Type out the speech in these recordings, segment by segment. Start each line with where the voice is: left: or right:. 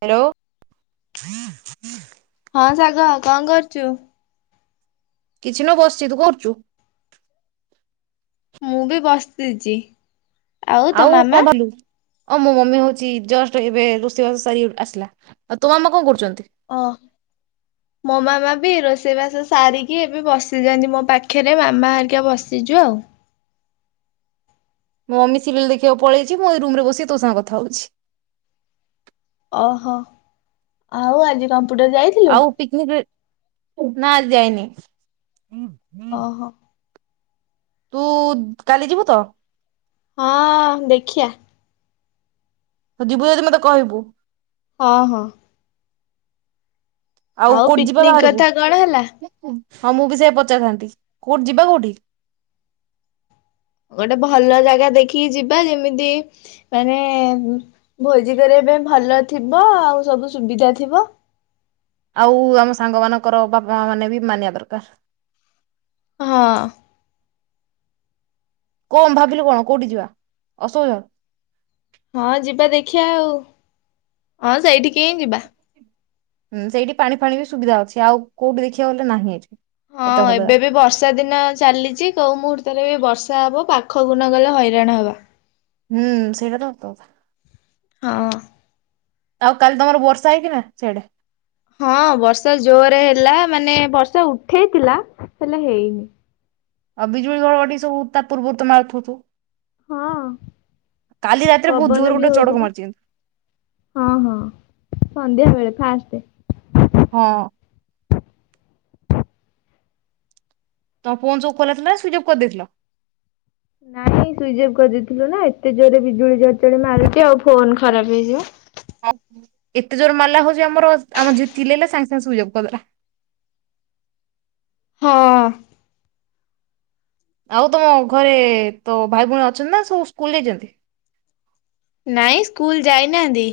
right: Hello.
left: ହଁ ଶାଗ କଣ କରୁଛୁ?
right: କିଛି ନ ବସିଚି ତୁ କରୁଛୁ।
left: ମୁଁ ବି ବସିଛି। ତୋ
right: ଆଉ
left: ମାମା?
right: କଣ କଲୁ? ହଁ ମୋ ମମି ହଉଛି ଜଷ୍ଟ ଏବେ ରୋଷେଇବାସ ସାରି ଆସିଲା ଆଉ ତୋମ ମାମା କଣ କରୁଛନ୍ତି?
left: ଓ। ମୋ ମାମା ବି ରୋଷେଇବାସ ସାରିକି ଏବେ ବସିଯାଆନ୍ତି ମୋ ପାଖରେ ମାମା ହରିକା ବସିଛୁ ଆଉ।
right: ମୋ ମମି ସିରିଏଲ ଦେଖିବାକୁ ପଳେଇଛି ମୁଁ ଏଇ ରୁମ ରେ ବସିକି ତୋ ସାଙ୍ଗେ କଥା ହଉଛି।
left: ଓହୋ ଆଉ ଆଜି କମ୍ପ୍ୟୁଟର ଯାଇ
right: ଆଉ ପିକନିକ ନା ଆଜି ଯାଇନି।
left: ଅ ହ।
right: ତୁ କାଲି ଯିବୁ ତ?
left: ହଁ ଦେଖିଆ।
right: ଯିବୁ ଯଦି ମତେ କହିବୁ।
left: ହଁ ହଁ।
right: ଆଉ କୋଉଠି ଯିବା
left: ପିକନିକ
right: ବାହାରକୁ
left: କଥା କଣ ହେଲା?
right: ହଁ ମୁଁ ବି ସେୟା ପଚାରିଥାନ୍ତି କୋଉଠି ଯିବା କୋଉଠି?
left: ଗୋଟେ ଭଲ ଜାଗା ଦେଖିକି ଯିବା ଯେମିତି ମାନେ ଭୋଜି କରିବା ପାଇଁ ଭଲ ଥିବ ଆଉ ସବୁ ସୁବିଧା ଥିବ
right: ଆଉ ଆମ ସାଙ୍ଗ ମାନଙ୍କର ବାପା ମା ମାନେ ବି ମାନିବା ଦରକାର
left: ହଁ।
right: କଣ ଭାବିଲୁ କଣ କୋଉଠି ଯିବା ଅସହଜ
left: ହଁ ଯିବା ଦେଖିବା ଆଉ ହଁ ସେଇଠିକ ହିଁ ଯିବା।
right: ହୁଁ ସେଇଠି ପାଣି ଫାଣି ବି ସୁବିଧା ଅଛି ଆଉ କୋଉଠି ଦେଖିବା ଗଲେ ନାହିଁ
left: ହଁ
right: ଏତେ ଭଲ
left: ଏବେ
right: ଜାଗା।
left: ବି ବର୍ଷା ଦିନ ଚାଲିଛି କେଉ ମୁହୂର୍ତ୍ତରେ ଏ ବର୍ଷା ହବ ପାଖକୁ ନ ଗଲେ ହଇରାଣ ହେବା
right: ହୁଁ ସେଇ
left: ହଉ।
right: ଆଉ କାଲି ତମର ବର୍ଷା ହେଇକି ନା ସେଇଆଟା
left: ହଁ ବର୍ଷା ଜୋରରେ ହେଲା ମାନେ ବର୍ଷା ଉଠେଇଥିଲା ହେଲେ ହେଇନି
right: ଆଉ ବିଜୁଳି ଗଡଡି ସବୁ ତା ପୂର୍ବରୁ ତମେ ଉଥୁଥୁ
left: ହଁ
right: କାଲି ରାତିରେ ବହୁତ
left: ପବନ
right: ଜୋର
left: ବି
right: ଗୋଟେ ଚଢକ
left: ହଉଥିଲା
right: ମାରିଛନ୍ତି।
left: ହଁ ହଁ ସନ୍ଧ୍ୟା ବେଳେ ଫାଷ୍ଟ
right: ହଁ। ତମ ଫୋନ୍ ସବୁ ଖୋଲାଥିଲା ସୁିଚଅପ୍ କରିଦେଇଥିଲ?
left: ନାଇଁ ସୁଇଚ୍ ଅଫ୍ କରିଦେଇଥିଲୁ ନା ଏତେ ଜୋରରେ ବିଜୁଳି ଝରଝଡି ମାରୁଛି ଆଉ ଫୋନ ଖରାପ ହେଇଯିବ।
right: ହଉ ଏତେ ଜୋର ମାଲା ହଉଛି ଆମର ଝି ଚିଲେଇଲା ସାଙ୍ଗେ ସାଙ୍ଗେ ସୁଇଜଅପ୍ କରିଦେଲା।
left: ହଁ।
right: ଆଉ ତମ ଘରେ ତୋ ଭାଇ ଭଉଣୀ ଅଛନ୍ତି ନା ସବୁ ସ୍କୁଲ ଜାଇଛନ୍ତି?
left: ନାଇଁ ସ୍କୁଲ ଯାଇନାହାନ୍ତି।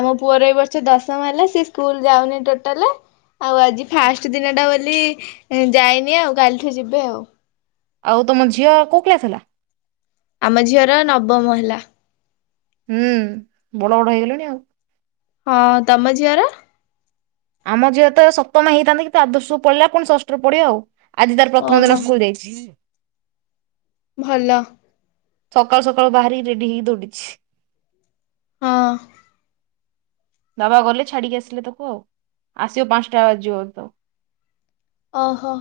left: ଆମ ପୁଅର ଏ ବର୍ ବର୍ଷ ଦଶମ ହେଲା ସ ସ୍କୁଲ ଯାଉନି ଟୋଟାଲ। ଆଉ ଆଜି ଫାଷ୍ଟ ଦିନ ଟା ବୋଲି ଯାଇନି ଆଉ କାଲିଠୁ ଯିବେ ଆଉ।
right: ଆଉ ତମ ଝିଅ କୋଉ କ୍ଲାସ ହେଲା?
left: ଆମ ଝିଅର ନବମ ହେଲା।
right: ହୁଁ ବଡ ବଡ ହେଇଗଲେଣି ଆଉ।
left: ହଁ, ତମ ଝିଅର?
right: ଆମ ଝିଅ ତ ସପ୍ତମ ହେଇଥାନ୍ତା କିନ୍ତୁ ଆଦର୍ଶ କୁ ପଳେଇଲା ପୁଣି ଷଷ୍ଠରେ ପଡିବ ଆଉ। ଆଜି ତାର ପ୍ରଥମ
left: ଓହୋ
right: ଦିନ ସ୍କୁଲ ଯାଇଛି।
left: ଭଲ।
right: ସକାଳୁ ସକାଳୁ ବାହାରି ରେଡି ହେଇି ଦୌଡିଛି।
left: ହଁ।
right: ବାବା ଗଲେ ଛାଡ଼ିକି ଆସିଲେ ତାକୁ ଆଉ, ଆସିବ ପାଞ୍ଚଟା ବାଜିଯିବ ତ
left: ଓହୋ।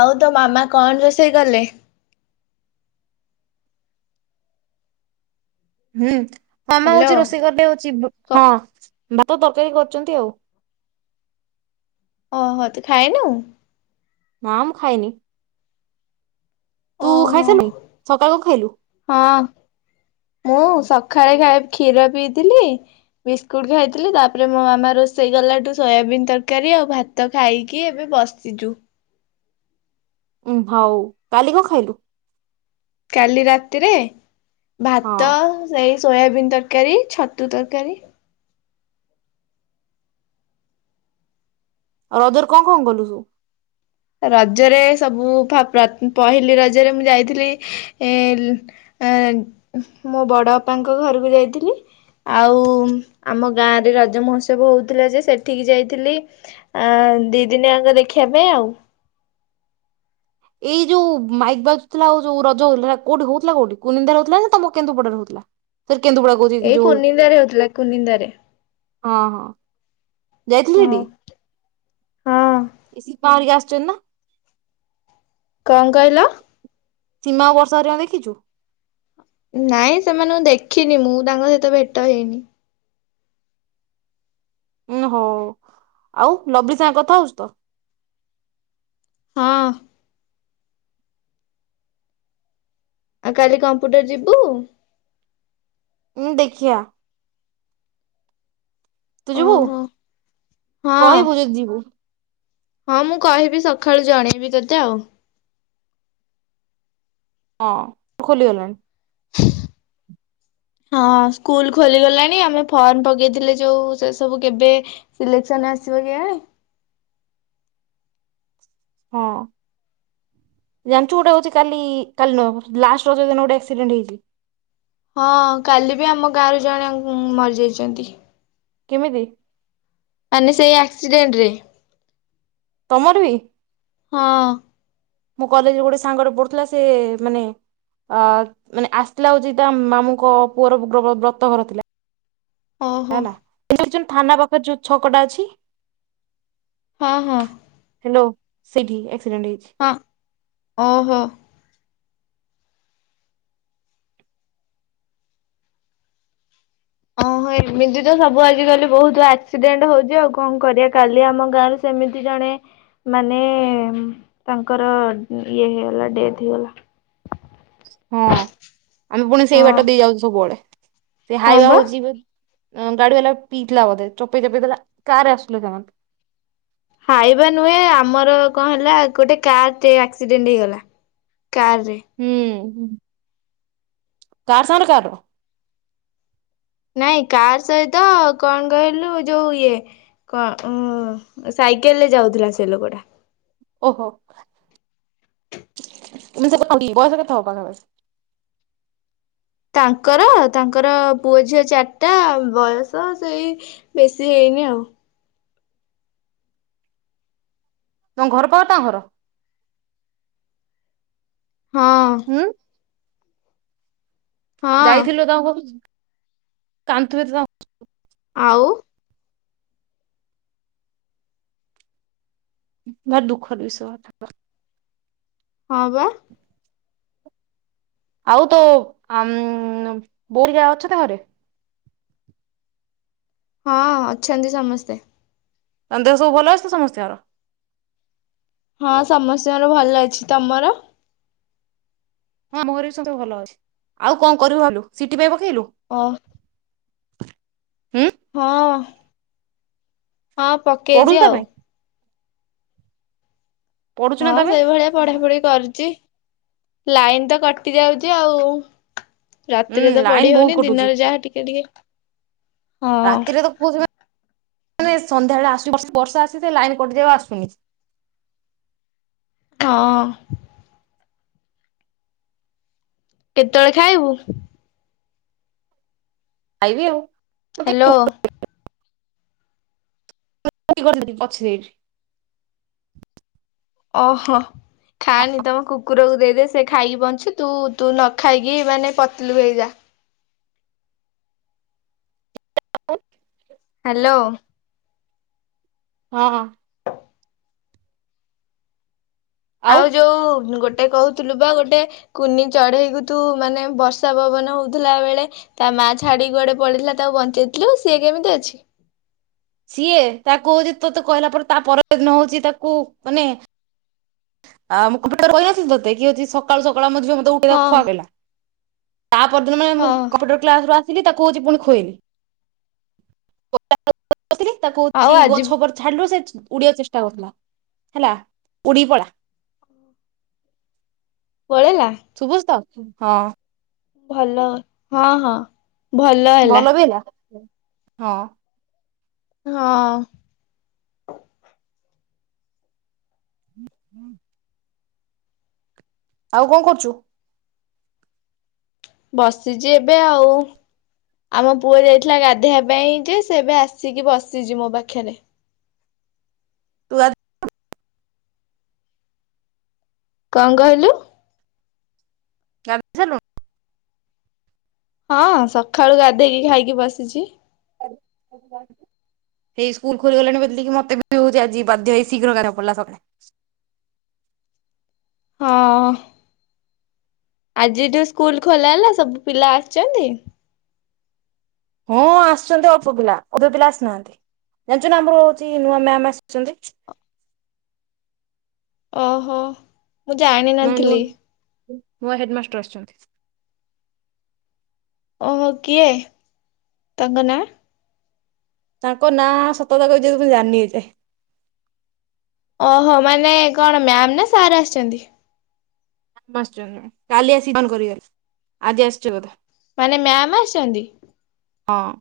left: ଆଉ ତୋ ମାମା କଣ ରୋଷେଇ କଲେ?
right: ହୁଁ, ମାମା
left: ହ୍ୟାଲୋ
right: ହଉଛି ରୋଷେଇ କରିଲେ ହଉଛି ହଁ ଭାତ, ତରକାରୀ କରୁଛନ୍ତି ଆଉ।
left: ଓହୋ, ତୁ ଖାଇନୁ?
right: ନା ମୁଁ ଖାଇନି? ତୁ ଖାଇ
left: ଓହୋ
right: ସାରୁଲଣି? ସକାଳ କଣ ଖାଇଲୁ?
left: ହଁ ମୁଁ ସକାଳେ ଖାଇ କ୍ଷୀର ପିଇଥିଲି। ବିସ୍କୁଟ ଖାଇଥିଲି। ତାପରେ ମୋ ମାମା ରୋଷେଇ ଗଲାଠୁ ସୋୟାବିନ୍ ତରକାରୀ ଆଉ ଭାତ ତ ଖାଇକି ଏବେ ବସିଛୁ।
right: ଉଁ ହଉ। କାଲି କଣ ଖାଇଲୁ?
left: କାଲି ରାତିରେ?
right: ହଁ
left: ଭାତ, ସେଇ ସୋୟାବିନ୍ ତରକାରୀ, ଛତୁ ତରକାରୀ,
right: ଆଉ ରଜର କଣ କଣ କଲୁ?
left: ରଜରେ ସବୁ ପହିଲି ରଜରେ ମୁଁ ଯାଇଥିଲି ଏ ମୋ ବଡ଼ ବାପାଙ୍କ ଘରକୁ ଯାଇଥିଲି। ଆଉ ଆମ ଗାଁରେ ରଜ ମହୋତ୍ସବ ହଉଥିଲା ଯେ ସେଠିକି ଯାଇଥିଲି। ଅ ଦି ଦିନିଆଙ୍କ ଦେଖିବା ପାଇଁ ଆଉ।
right: ଏଇ ଯୋଉ ମାଇକ ବାଜୁଥିଲା ଆଉ ଯୋଉ ରଜ ହଉଥିଲା କୋଉଠି ହଉଥିଲା କୋଉଠି କୁନିନ୍ଦା ର ହଉଥିଲା ନା ତମ କେନ୍ଦୁପଡରେ ହଉଥିଲା? ସର [unintelligible]
left: ଏଇ କୁନିନ୍ଦାରେ ହଉଥିଲା। କୁନିନ୍ଦାରେ
right: ହଁ, ହଁ।
left: ହଁ
right: ଯାଇଥିଲି
left: ହଁ।
right: ସେଠି ଏ ମ୍ [inaudible] [inaudible]
left: କଣ କହିଲ?
right: ସୀମା ଆଉ ବର୍ଷା ହରିକାଙ୍କୁ ଦେଖିଚୁ?
left: ନାଇଁ ସେମାନଙ୍କୁ ଦେଖିନି ମୁଁ ତାଙ୍କ ସହିତ ଭେଟ ହେଇନି।
right: ଉୁଁ ହଉ ଆଉ। ଲବି ସାଙ୍ଗ କଥା ହଉଛି ତ?
left: ହଁ। ଆଉ କାଲି କମ୍ପୁଟର ଯିବୁ?
right: ଉଁ ଦେଖିଆ। ତୁ ଯିବୁ
left: ଓହୋ। ହଁ
right: କହିବୁ ଯଦି ଯିବୁ।
left: ହଁ ମୁଁ କହିବି ସକାଳୁ ଜଣେଇବି ତୋତେ ଆଉ।
right: ହଁ ଖୋଲିଗଲାଣି।
left: ହ ହଁ ସ୍କୁଲ ଖୋଲିଗଲାଣି ଆମେ ଫର୍ମ ପକେଇଥିଲେ ଯୋଉ ସେ ସବୁ କେବେ ସିଲେକ୍ସନ ଆସିବ କେଆଣି। [unintelligible]
right: ଜାଣିଚୁ ଗୋଟେ ହଉଚି କାଲି କାଲିନୁହଁ ଲାଷ୍ଟ ରଜଦିନ ଗୋଟେ ଆକ୍ସିଡେଣ୍ଟ ହେଇଚି।
left: ହଁ କାଲିବି ଆମ ଗାଁ ରୁ ଜଣେ ମରିଯାଇଚନ୍ତି।
right: କେମିତି?
left: ମାନେ ସେଇ ଆକ୍ସିଡେଣ୍ଟରେ।
right: ତମରବି
left: ହଁ।
right: ମୋ କଲେଜରେ ସାଙ୍ଗରେ ପଢୁଥିଲା ସେ ମାନେ ଅ ମାନେ ଆସିଥିଲା ହଉଚି ତା ମାମୁଁ ଙ୍କ ପୁଅର ବ୍ର ବ୍ରତ ଘର ଥିଲା।
left: ଓହୋ
right: ହେଲା ଏଯୋଉ ଯୋଉ ଥାନା ପାଖରେ ଯୋଉ ଛକଟା ଅଛି।
left: ହଁ ହଁ।
right: ହାଲୋ ସେଠି ଏକ୍ସିଡେଣ୍ଟ ହେଇଚି।
left: ହଁ ଓହୋ। ଓ ହୋ ଏମତିତ ସବୁ ଆଜି କାଲି ବହୁତ ଆକ୍ସିଡେଣ୍ଟ ହଉଚି ଆଉ କଣ କରିବା କାଲି ଆମ ଗାଁରେ ସେମିତି ଜଣେ ମାନେ ତାଙ୍କର ଇଏ ହେଇଗଲା ଡେଥ ହେଇଗଲା।
right: ହଁ ଆମେ ପୁଣି ସେଇ
left: ହଁ
right: ବାଟ ଦେଇ ଯାଉଚୁ ସବୁବେଳେ ସେ
left: ହଁ
right: ହାଇୱେ
left: ବା।
right: ଯିବେ ଅଁ ଗାଡି ବାଲା ପିଇଥିଲା ବୋଧେ ଚପେଇ ଚପେଇ ଦେଲା କାରରେ ଆସୁଥିଲେ ସେମାନେ
left: ହାଇବା ନୁହେଁ ଆମର କଣ ହେଲା ଗୋଟେ କାରଟେ ଆକ୍ସିଡେଣ୍ଟ ହେଇଗଲା। କାରରେ
right: ହୁଁ। କାର ସାଙ୍ଗରେ କାର?
left: ନାଇଁ କାର ସହିତ କଣ କହିଲୁ ଯୋଉ ଇଏ କଣ ଉଁ ସାଇକେଲରେ ଯାଉଥିଲା ସେ ଲୋକଟା।
right: ଓହୋ ଏମିତି ସବୁ କୁଟନ୍ତି ବୟସ କେତେ ହବ ତାଙ୍କର?
left: ତାଙ୍କର ତାଙ୍କର ପୁଅ ଝିଅ ଚାରିଟା ବୟସ ସେଇ ବେଶୀ ହେଇନି ଆଉ।
right: ତମ ଘର ପାଖରେ ତାଙ୍କ ଘର?
left: ହଁ।
right: ହୁଁ?
left: ହଁ।
right: ଯାଇଥିଲୁ ତାଙ୍କ ଘରକୁ କାନ୍ଦୁଥିବେତ
left: ଆଉ
right: ଭାରି ଦୁଃଖଦ ବିଷୟ
left: ହଁ ବା।
right: ଆଉ ତୋ ଅମଁ ବୋଉ ହେରିକା ଅଛନ୍ତି ଘରେ?
left: ହଁ ଅଛନ୍ତି ସମସ୍ତେ।
right: ତାଙ୍କ ଦେହ ସବୁ ଭଲ ଅଛିତ ସମସ୍ତିଙ୍କର।
left: ହଁ ସମସ୍ତିଙ୍କର ଭଲଅଛି ତମର?
right: ହଁ ଆମ ଘରେବି ସମେତେ ଭଲଅଛି ଆଉ କଣ କରିବୁ ଭାବିଲୁ ସିଟି ପାଇଁ ପକେଇଲୁ?
left: ଅ
right: ହୁଁ।
left: ହଁ। ହଁ
right: ପଢୁଛୁ
left: ପକେଇଚି
right: ତା
left: ଆଉ।
right: ପାଇଁ ପଢୁଛୁ ନା
left: ହଁ
right: ତା ପାଇଁ
left: ସେଇଭଳିଆ ପଢା ପଢି କରୁଚି ଲାଇନ ତ କଟି ଯାଉଚି ଆଉ। ରାତି
right: ହୁଁ
left: ରେ ତ
right: ଲାଇନ
left: ପଢି
right: ବହୁତ
left: ହଉନି
right: କଟୁଛି
left: ଦିନରେ ଯାହା ଟିକିଏ ଟିକିଏ
right: ରାତି ରେ ତ କହୁଥିବେ ମାନେ ସନ୍ଧ୍ୟାବେଳେ ଆସୁଚି ବର୍ଷ-ବର୍ଷା ଆସିତେ ଲାଇନ କଟିଯିବ ଆସୁନି।
left: ହଁ। କେତେବେଳେ ଖାଇବୁ?
right: ଖାଇବି ଆଉ।
left: ହ୍ୟାଲୋ।
right: [inaudible] ଅଛୁ ଏଇଠି।
left: ଓହୋ। ଖାଆନି ତମ କୁକୁରକୁ ଦେଇ ଦେ ସେ ଖାଇକି ବଞ୍ଚି ତୁ ତୁ ନ ଖାଇକି ମାନେ ପତଲୁ ହେଇଯାଆ।
right: [unintelligible]
left: ହ୍ୟାଲୋ।
right: ହଁ ହଁ।
left: ଆଉ ଯୋଉ ଗୋଟେ କହୁ ଥିଲୁ ବା ଗୋଟେ କୁନି ଚଢେଇକୁ ତୁ ମାନେ ବର୍ଷା ପବନ ହଉଥିଲା ବେଳେ ତା ମାଆ ଛାଡି କୁଆଡେ ପଳେଇଥିଲା ତାକୁ ବଞ୍ଚେଇଥିଲୁ ସିଏ କେମିତି ଅଛି?
right: ସିଏ ତାକୁ ହଉଚି ତୋତେ କହିଲା ପରେ ତା ପର ଦିନ ହଉଚି ତାକୁ ମାନେ ଆଉ ମୁଁ କମ୍ପ୍ୟୁଟର ରେ କହିନଥିଲି ତତେ କି ହଉଚି ସକାଳୁ ସକାଳୁ ଆମ ଝିଅ ମତେ ଉଠେଇଲା
left: ହଁ
right: ବେଳକୁ। [unintelligible] ତା ପରଦିନ ମାନେ ମୁଁ
left: ହଁ
right: କମ୍ପ୍ୟୁଟର କ୍ଲାସ ରୁ ଆସିଲି ତାକୁ ହଉଚି ପୁଣି ଖୁଏଇଲି ଖୁ [inaudible] ନ ଥିଲି ତାକୁ
left: ଆଉ
right: ହଉଚି
left: ଆଜି
right: ଗଛ ଉପରେ ଝାଡିଲୁ ସେ ଉଡିଆକୁ ଚେଷ୍ଟା କରୁଥିଲା ହେଲା ଉଡ଼ିକି ପଳା।
left: ପଳେଇଲା?
right: ଶୁଭୁଚି ତ ହଁ।
left: ଭଲ ହଁ ହଁ।
right: ଭଲ ବି ହେଲା ହଁ।
left: ହଁ।
right: ଆଉ କଣ କରୁଚୁ?
left: ବସିଚି ଏବେ ଆଉ। ଆମ ପୁଅ ଯାଇଥିଲା ଗାଧେଇଆ ପାଇଁ ଯେ ସେ ଏବେ ଆସିକି ବସିଚି ମୋ ପାଖେରେ।
right: ତୁ ଗା [inaudible]
left: କଣ କହିଲୁ?
right: ଗାଧେଇ ସାଇଲୁଣୁ?
left: ହଁ ସଖାଳୁ ଗାଧେଇକି ଖାଇକି ବସିଛି।
right: ହେଇ ସ୍କୁଲ ଖୋଲି ଗଲାଣି ବୋଲି କି ମତେ ବି ହଉଚି ଆଜି ବାଧ୍ୟ ହେଇ ଶୀଘ୍ର ଗାଧେଇଆକୁ ପଡିଲା ସକାଳେ।
left: ହଁ। ଆଜିଠୁ ସ୍କୁଲ ଖୋଲା ହେଲା ସବୁ ପିଲା ଆସିଚନ୍ତି?
right: ହଁ ଆସିଚନ୍ତି ଅଳ୍ପ ପିଲା ଅଧେ ପିଲା ଆସିନାହାନ୍ତି ଜାଣିଚୁ ନା ଆମର ହଉଚୀ ନୂଆ ମ୍ୟାାମ ଆସିଚନ୍ତି।
left: ଓହୋ। ମୁଁ ଜାଣିି
right: ନୂଆ ହେଡମାଷ୍ଟର ଆସିଛନ୍ତି।
left: ଓହୋ କିଏ ତାଙ୍କ ନାଁ?
right: ତାଙ୍କ ନାଁ ସତ କଥା କହିଛି ମୁଁ ଜାଣୀନୀ ଏ ଯାଏ।
left: ଓହୋ ମାନେ କଣ ମ୍ୟାମ ନା ସାର୍ ଆସିଛନ୍ତି?
right: ମାଷ୍ଟେ କାଲି ଆସିକି ଅନ କରିଗଲେ ଆଜି ଆସଛି ବୋଧେ।
left: ମାନେ ମ୍ୟାମ ଆସିଛନ୍ତି?
right: ହଁ।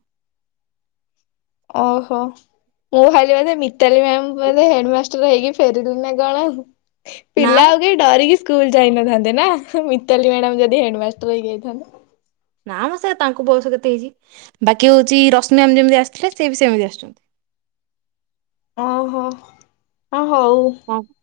left: ଓହୋ ମୁଁ ଭାବିଲି ବଧେ ମିତାଲି ମ୍ୟାମ ପରେ ହେଡମା ଷ୍ଟର ହେଇକି ଫେରିଲି ନା କଣ ଆଉ
right: ନା ମ
left: ପିଲା ଆଉ ଡରିକି ସ୍କୁଲ ଯାଇନଥାନ୍ତେ ନା ମତାଲି ମ୍ୟାଡାମ ଯଦି ହେଡମାଷ୍ଟର ହେଇ ଯାଇଥାନ୍ତେ।
right: ନା ମର ସେ ତାଙ୍କୁ ବୟସ କେତେ ହେଇଛି ବାକି ହଉଛି ରଶ୍ମି ମ୍ୟାମ ଯେମିତି ଆସିଥିଲେ ସେ ବି ସେମିତି ଆସିଛନ୍ତି।
left: ଓହୋ ହଁ ହଉ।
right: ହଁ।